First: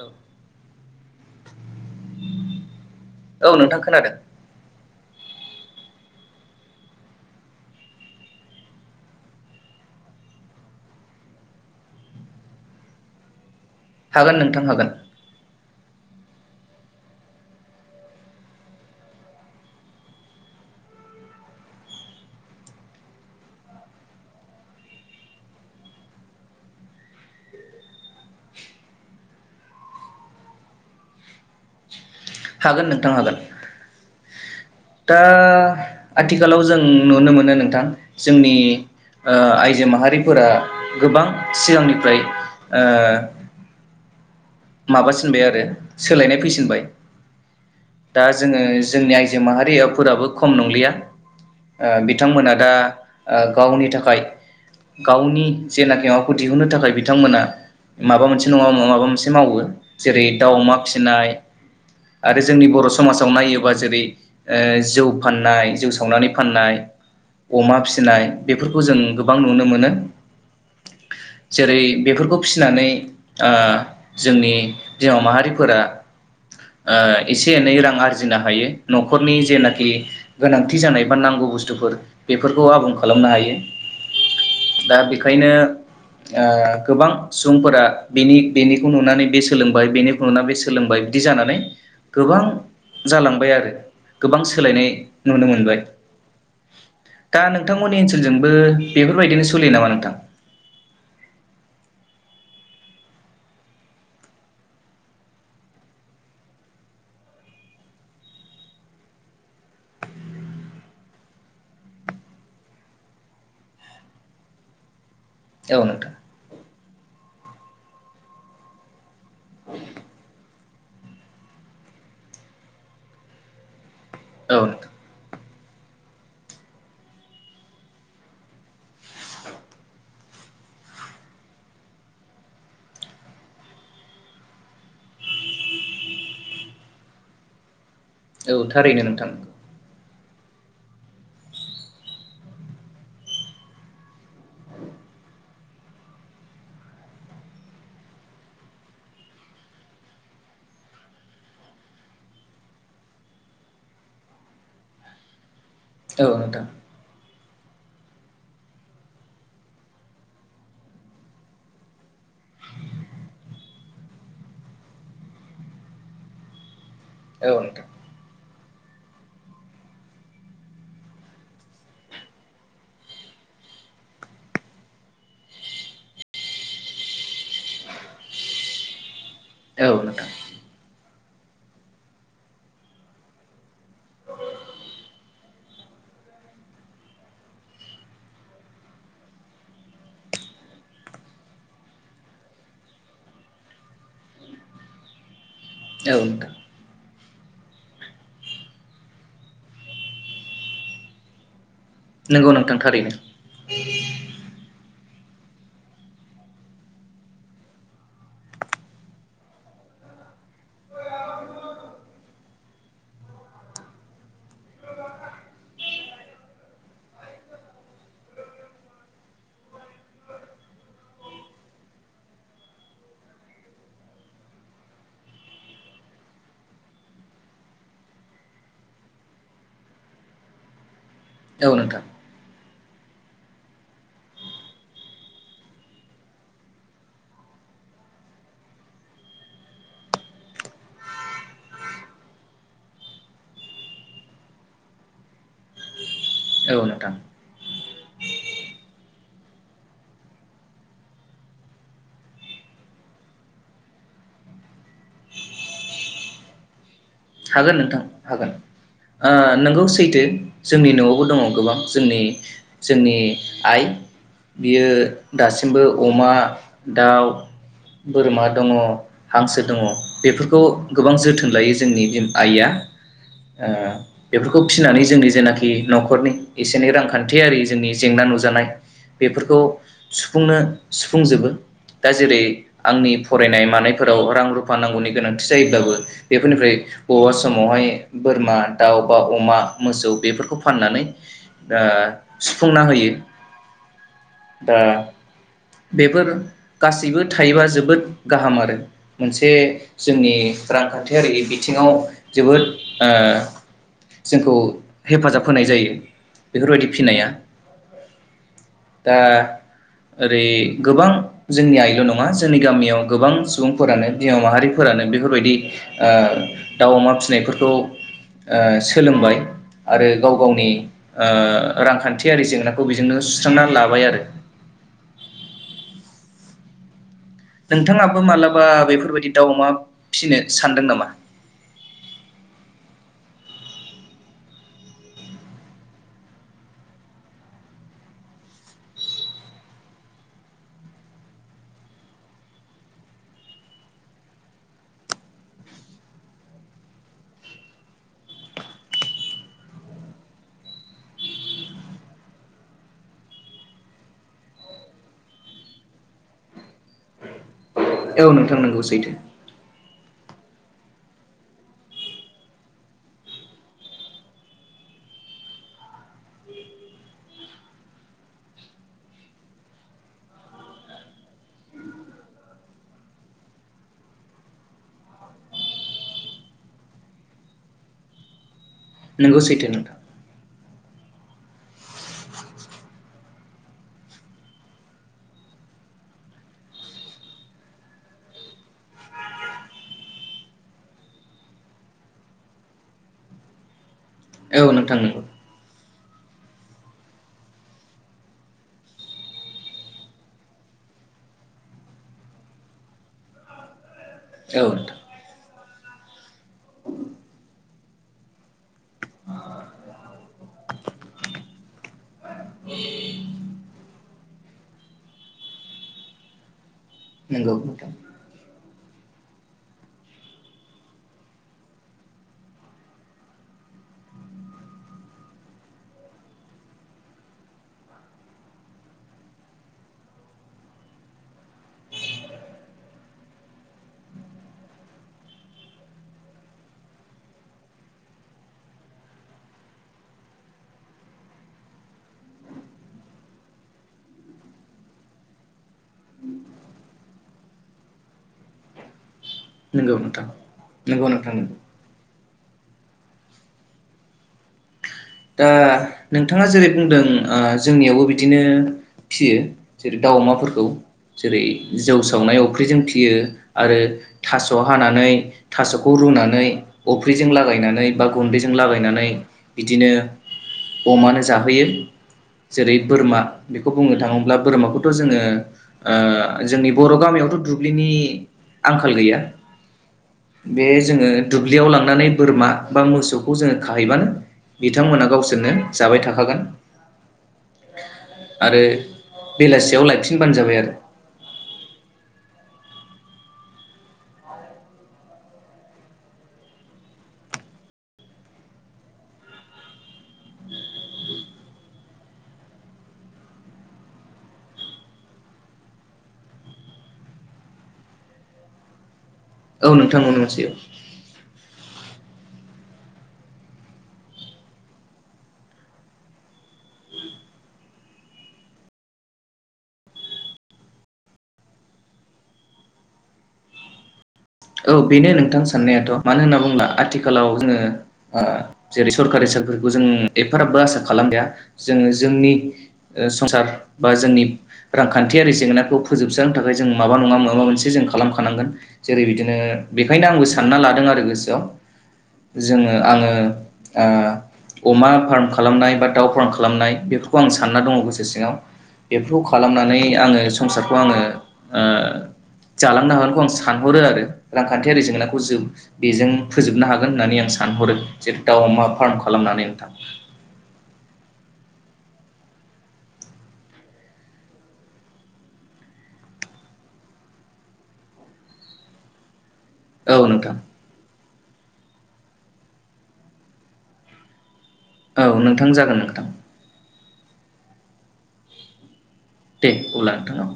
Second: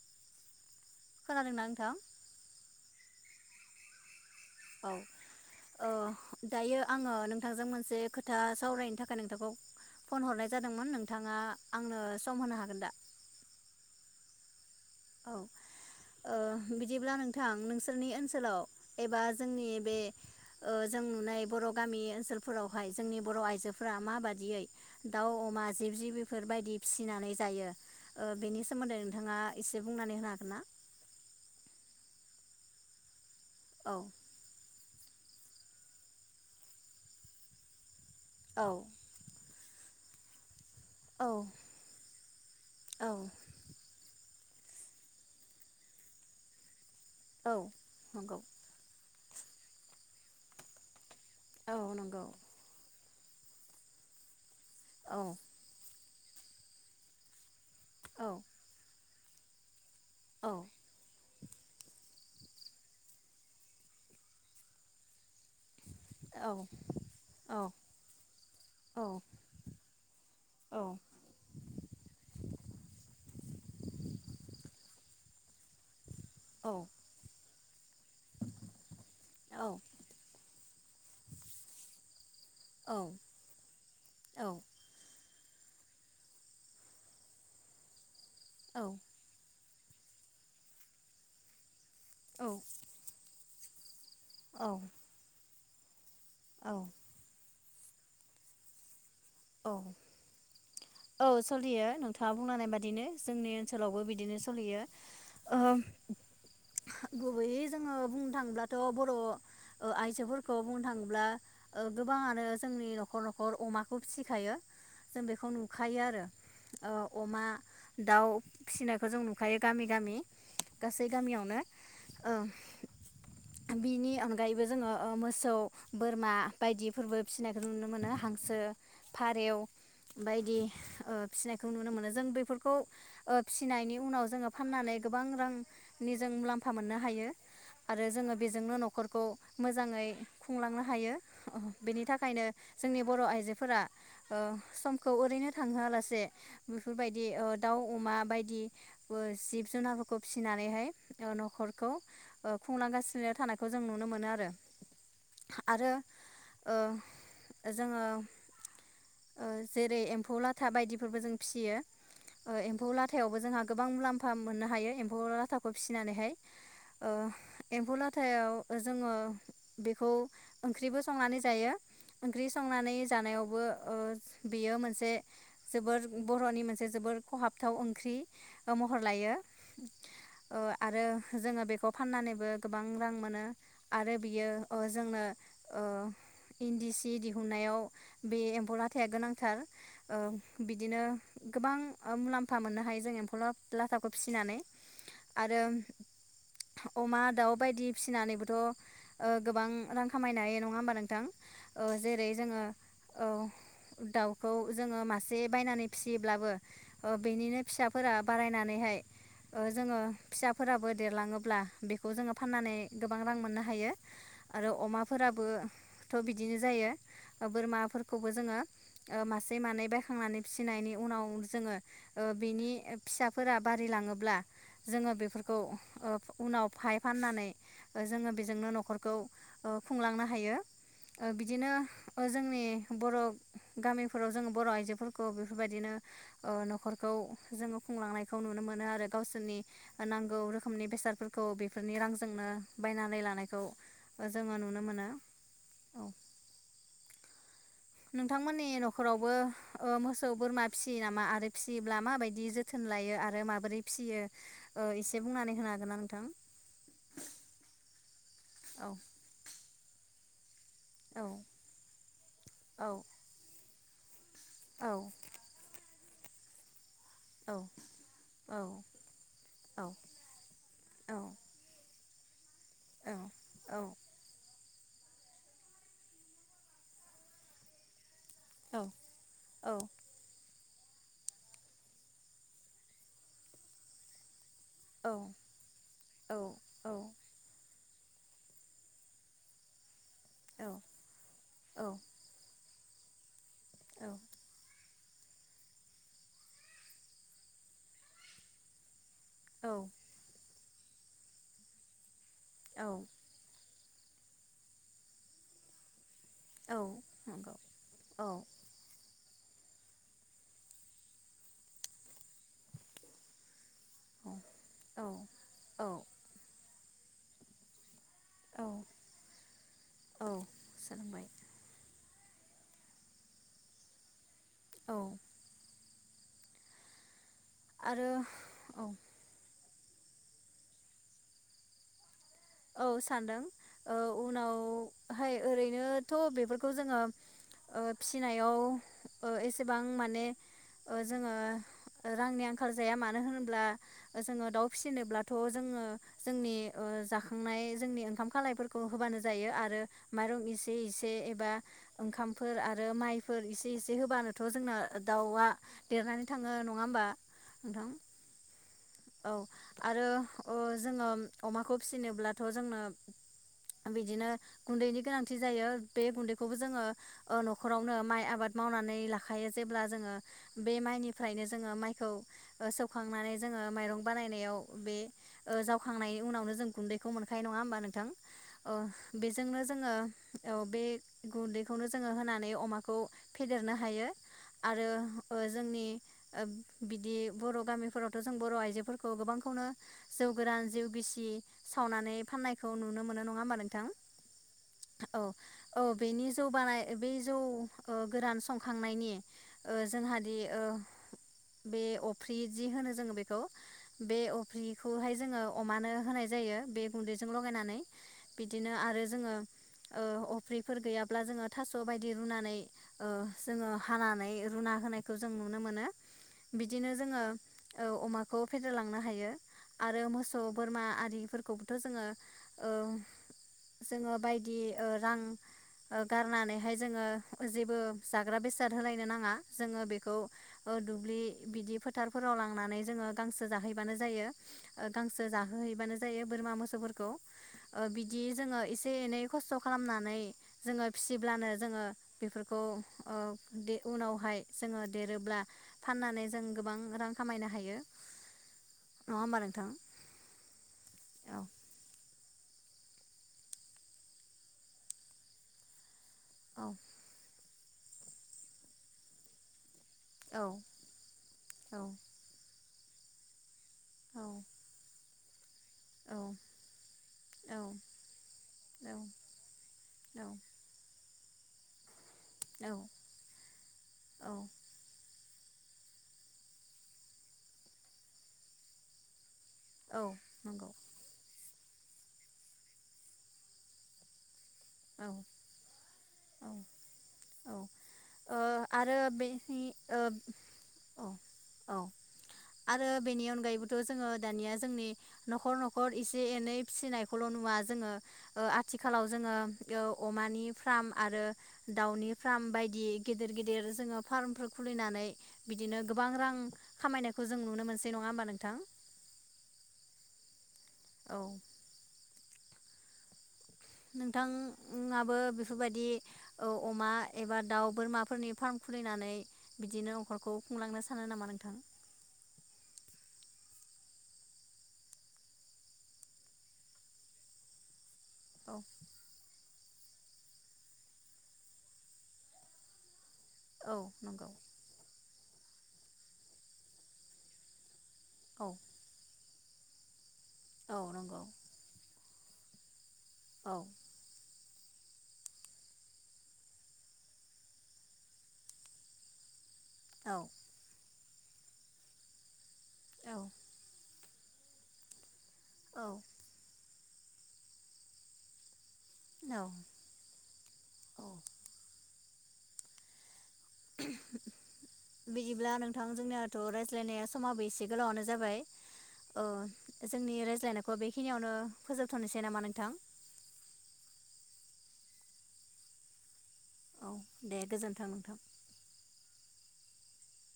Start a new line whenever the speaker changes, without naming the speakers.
औ
खोनादोंना नोंथां?
औ नोंथां खोनादों।
अह दायो आङो नोंथांजों मोनसे खोथा सावरायनो थाखाय नोंथांखौ फन हरनाय जादोंमोन नोंथाङा आंनो सम होनो हागोन दा?
हागोन नोंथां हागोन।
औ ओ बिदिब्ला नोंथां नोंसोरनि ओनसोलाव एबा जोंनि बे ओ जों नुनाय बर' गामि ओनसोलफोरावहाय जोंनि बर' आइजोफोरा माबादियै दाउ अमा जिब जि बेफोरबायायदि फिसिनानै जायो ओ बेनि सोमोन्दै नोंथाङा एसे बुंनानै होनो हागोन ना?
हागोन नोंथां हागोन।
औ
दा आथिखालाव जों नुनो मोनो नोंथां जोंनि
औ
ओ आइ जो माहारिफोरा गोबां
औ
सिगांनिफ्राय ओ
औ
माबासिनबाय आरो सोलायनाय फैसिनबाय।
औ
दा
नंगौ
जोङो जोंनि आइ जो माहारियाफोराबो खम नंलिया।
औ
ओ
नंगौ
बिथांमोना दा ओ गावनि थाखाय
औ
गावनि जेनाकि [unintelligible] खौ दिहुननो थाखाय बिथांमोना माबा
औ
मोनसे नङा माबा मोनसे मावो जेरै
औ
दाव अमा फिसिनाय आरो जोंनि बर' समाजाव नायोबा जेरै ओ जौ फाननाय जौ संनानै
औ
फाननाय अमा फिसिनाय बेफोरखौ जों गोबां नुनो मोनो जेरै बेफोरखौ फिसिनानै [unintelligible] हिनजाव माहारिफोरा ओ इसे से एनै रां आरजिनो हायो न'खरनि जेनाखि गोनांथि जानाय बा नांगौ बुस्थुफोर। बेफोरखौ आबुं खालामनो हायो दा बे खायनो ओ गोबां सुबुंफोरा बेनि बेनि
औ
नुनानै बे सोलोंबाय बेनिखौ नुना बे सोलोंबाय बिदि जानानै गोबां जालांबाय आरो। ओ गोबां सोलायनाय नुनो मोनबाय। [inaudible]
औ
दा नोंथांमोननि ओनसोलजोंबो बेफोरबायदिनो सोलियो नामा नोंथां?
थाङा बुंलांनाय बादिनो जोंनि ओनसोलावबो बिदिनो सोलियो ओ गुबैयै जोङो बुंनो थाङोब्लाथ' बर' ओ आइजोफोरखौ बुंनो थाङोब्ला ओ गोबाङानो जोंनि न'खर न'खर अमाखौ फिसिखायो। जों बेखौ
औ
नुखायो
नोंथां
आरो ओ अमा दाउ फिसिनायखौ जों नु खायो गामि गामि। गासै गामियावनो ओ बिनि
औ
अनगायैबो
नोंथां
जोङो ओ मोसौ बोरमा बायदिफोरबो फिसिनायखौ नुनो मोनो हांसो फारेउ बायदि फिसिनायखौ नुनो मोनो जों बेफोरखौ फिसिनायनि उनाव जोङो फाननानै गोबां रांनि जों मुलाम्फा मोननो हायो। आरो जोङो
औ
बेजोंनो
थारैनो
न'खरखौ
नोंथां
मोजाङै खुंलांनो हायो बेनि थाखायनो जोंनि बर' आइजो फोरा ओ समखौ ओरैनो थांहोआलासे बेफोरबायदि ओ दाउ अमा बायदिबो जिब जुनारफोरखौ फिसिनानैहाय न'-न'खरखौ ओ खुंलांगासिनोनो थानायखौ जों नुनो मोनो आरो। आरो
औ नोंथां
ओ जोङो ओ जेरै एम्फौ लाथा बायदिफोरबो जों फिसियो ओ एम्फौ लाथायावबो जोंहा गोबां मुलाम्फा मोननो हायो एम्फौ लाथाखौ फिसिनानैहाय ओ
औ नोंथां
एम्फौलाथायाव जोङो बेखौ ओंख्रिबो संनानै जायो ओंख्रि संनानै जानायाव बो ओ बेयो मोनसे जोबोर बर'नि मोनसे जोबोर खहाबथाव ओंख्रि ओ महर लायो।
औ नोंथां
ओ आरो जोङो बेखौ फाननानैबो गोबां रां मोनो आरो बियो ओ जोंनो ओ इन्दि सि दिहुननायाव बे एम्फौ लाथाया गोनांथार ओ बिदिनो गोबां ओ मुलाम्फा मोननो हायो जों एम्फौ ला-लाथाखौ फिसिनानै आरो
औ नोंथां।
अमा दाउ बायदि फिसिनानैबोथ' ओ गोबां रां खामायनो हायो नङा होमबा नोंथां? ओ जेरै
नंगौ
जोङो
नोंथां थारैनो
औ दाउ औ जोङो मासे बायनानै फिसियोब्लाबो ओ बेनिनो फिसाफोरा बारायनानैहाय ओ जोङो फिसाफोराबो देरलाङोब्ला बेखौ जोङो फाननानै गोबां रां मोननो हायो आरो अमाफोराबो थ' बिदिनो जायो बोरमा खौबो जोङो मासे मानै बायखांनानै फिसिनायनि उनाव जोङो ओ बिनि फिसाफोरा बारिलाङोब्ला जोङो बेफोरखौ ओ उनाव फाय फाननानै जोङो बेजोंनो न'खरखौ ओ खुंलांनो हायो ओ बिदिनो
औ नोंथां
ओ जोंनि बर' गामिफोराव जोङो बर' आइजोफोरखौ बेफोरबायदिनो ओ न'खरखौ जोङो खुंलांनायखौ नुनो मोनो आरो गावसोरनि नांगौ रोखोमनि बेसादफोरखौ बेफोरनि रांजोंनो बायनानै लानायखौ जोङो नुनो मोनो औ
औ नोंथां
नोंथांमोननि न'खरावबो ओ मोसौ बोरमा फिसियो नामा आरो फिसियोब्ला माबायदि जोथोन लायो आरो माबोरै फिसियो ओ इसे बुंनानै होनो हागोन ना नोंथां?
हागोन नोंथां। हागोन
औ
ओ नोंगौ सैथो। जोंनि
औ
न'आवबो दङ गोबां जोंनि
औ
जोंनि आइ बियो
औ
दासिमबो अमा दाउ
औ
बोरमा
औ
दङ हांसो दङ
औ
बेफोरखौ गोबां जोथोन लायो जोंनि बिम आइया
औ
ओ बेफोर खौ फिनानै जोंनि जेनाखि न'खरनि एसे एनै रांखान्थियारि जोंनि जेंना नु जानाय
औ
बेफोरखौ
औ
सुफुंनो सुफुंजोबो दा जेरै आंनि फरायनाय मानायफोराव रां रु फा
औ
नांगौनि गोनांथि जायोब्लाबो
औ
बेफोरनिफ्राय
औ
बा समावहाय बोरमा दाउ बा अमा मोसौ बेफोरखौ फाननानै दा सुफुंना होयो।
औ
ओ बेफोर गासैबो थायोबा जोबोद गाहाम आरो मोनसे
औ
जोंनि रांखान्थियारि बि थिङाव जोबोद
औ
ओ जोंखौ हेफाजाब होनाय जायो।
औ
बेफोरबायदि फिनाया
नंगौ औ
दा ओरै गोबां जोंनि आइल' नङा जोंनि गामियाव गोबां सुबुं फोरानो बिमा माहारिफोरानो
औ
बेफोरबायदि
औ
ओ दाउ अमा फिनायफोरखौ ओ
औ
सोलोंबाय आरो गाव गावनि
सोलोंबाय
ओ रांखान्थि थियारि जेंनाखौ बेजोंनो सुस्रांना लाबाय आरो
औ आरो
नोंथाङाबो मालाबा
औ
बेफोरबायदि दाउ अमा फिसिनो सानदों नामा?
औ सानदों ओ उनावहाय ओरैनोथ' बेफोरखौ जोङो ओ फिनायाव ओ एसेबां माने ओ जोङो ओ रांनि आंखाल जाया मानो होनोब्ला ओ जोङो दाउ फिसिनोब्लाथ' जोङो जोंनि ओ जा खांनाय जोंनि ओंखाम खालायफोरखौ होबानो जायो आरो माइरं इसे इसे एबा ओंखामफोर आरो माइफोर इसे इसे होबानोथ' जोंना दाउआ देरनानै थाङो नङा होमबा नोंथां
औ नोंथां नंगौ सै
औ आरो ओ जोङो अमाखौ फिसिनोब्लाथ' जोंनो बिदिनो गुन्दैनि गोनांथि जायो बे गुन्दैखौबो जोङो ओ न'खरावनो माइ आबाद मावनानै लाखायो जेब्ला जोङो बे माइनिफ्रायनो जोङो माइखौ ओ सौखांनानै जोङो माइरं बानायनायाव बे ओ जावखांनायनि उनावनो जों गुन्दैखौ मोनखायो नङा होमबा नोंथां। ओ
नोंगौ
बेजोंनो
सैथो
जोङो
नोंथां
औ बे गुदै खौनो जोङो होनानै अमाखौ फेदेरनो हायो आरो ओ जोंनि ओ बिदि बर' गामिफोरावथ' जों बर' आइजोफोरखौ गोबांखौनो जौ गोरान जिउ गिसि सावनानै फाननायखौ नुनो मोनो नङा होमबा नोंथां।
औ नोंथां
औ
नंगौ
औ बेनि जौ बानाय बेै जौ ओ गोरान संखांनायनि ओ जोंहादि ओ बे अफ्रि जि होनो जोङो बेखौ बेखौ बे
औ नोंथां
अफ्रिखौहाय जोङो अमानो होनाय जायो बे गुन्दैजों लगायनानै बिदिनो आरो जोङो ओ अफ्रिफोर गैयाब्ला जोङो थास‌ बायदि रुनानै जोङो हानानै रुना होनायखौ जों नुनो मोनो। बिदिनो जोङो
नोंगौ
ओ
नोंथां
अमाखो नो लांनो हायो आरो मोसौ बोरमा आरिफोरखौबोथ जोङो बायदि ओ रां गारनानै हाय जोङो जेबो जाग्रा बेसाद होलायनो नाङा जोङो बेखौ ओ दुब्लि बिदि फोथारफोराव लांनानै जोंङो गांसो जाहैबानो जायो ओ गांसो जाहोहैबानो जायो बोरमा मोसौफोरखौ बिदि जोङो एसे एनै खस्थ‌ खालामनानै जोङो फिसिब्लानो जोङो बेफोरखौ ओ उनावहाय जोङो देरोब्ला फाननानै जों गोबां रां खामायनो हायो नङा होमबा नोंथां
नोंगौ नोंथां नोंगौ नोंथां
औ
नोंगौ दा नोंथाङा जेरै
औ
बुंदों ओ जेरै जोंनियावबो बिदिनो फिसियो। जेरै दाउ
औ
अमाफोरखौ जेरै
औ
जौ सावनाय अफ्रि जों फिसियो। आरो
औ
थास हानानै थासखौ
औ
रुनानै अफ्रिजों
औ
लागायनानै बा गुन्दैजों लागायनानै बे
औ
बिदिनो अमानो जाहोयो।
औ
जेरै बोरमा बेखौ बुंनो
औ
थाङोब्ला बोरमाखौथ जोङो। ओ जोंनि बर‌ गामियावथ दुब्लिनि आंखाल गैया।
औ
बे
नंगौ
जोङो दुब्लियाव लांनानै बोरमा बा मोसौखौ जोङो जों खाहैबानो। बिथांमोना
औ
गावसोरनो जाबाय थाखागोन।
औ औ ओ
फागोन। आरो
बेनि
बेलासियाव
ओ
लायफिनबानो जाबाय आरो।
औ औ आरो बेनि अनगायैबोथ जोङो दानिया जोंनि नखर नखर एसे एनै फिसिनायखौल नुवा जोङो ओ‌आथिखालाव जोङो ओ अमानि फ्राम आरो दाउनि फ्राम‌ बायदि। बिदि गेदेर गेदेर जोङो फार्मफोर खुलिनानै बिदिनो गोबां रां खामायनायखौ जों नुनो मोनसै नङा होमबा नोंथां?
औ नोंथां मोन मोनसे।
औ। नोंथाङाबो बेफोरबायदि ओ अमा एबा दाउ बोरमाफोरनि फार्म खुलिनानै बिदिनो नखरखौ खुंलांनो सानो नामा नोंथां?
औ बेनो नोंथां साननायाथ मानो होनना बुङोब्ला आथिखालाव जोङो। ओ
औ
जेरै सरकारि हिसाबै फोरखौ जों एफाराबबो आसा खालाम जाया जोङो जोंनि ओ संसार
औ
बा जोंनि
नंगौ
रां खा खान्थियारि जेंनाखौ फोजोबस्रांनो थाखाय जों माबा नङा माबा मोनसे जों खालामखानांगोन
औ
जेरै बिदि बिदिनो बेखायनो आंबो सानना
औ
लादों आरो
नंगौ
गोसोआव जोङो आङो‌।
औ
ओ। अमा फार्म खालामनाय बा दाउ फार्म खालामनाय बेफोरखौ आं सानना दङ गोसो सिङाव बेफोरखौ। खालामनानै आङो
औ
संसारखौ आङो ओ। जालांनो
औ
हागोनखौ आं सानहरो आरो। रांखान्थियारि जेंना [unintelligible]
औ
बेजों फोजोबनो हागोन होननानै आं सानहरो जेरै दाउ अमा। फार्म
औ
खालामनानै नोंथां।
औ बिदिब्ला नोंथां जोंनियाथ' रायज्लायनाया समाबो एसे गोलावानो जाबाय। अ
औ
जोंनि
नोंथां
रायज्लायनायखौ बे खिनियावनो फोजोबथ'नोसै नामा नोंथां?
औ नोंथां जागोन नोंथां।
औ दे गोजोन्थों नोंथां।
दे अब्ला नोंथां।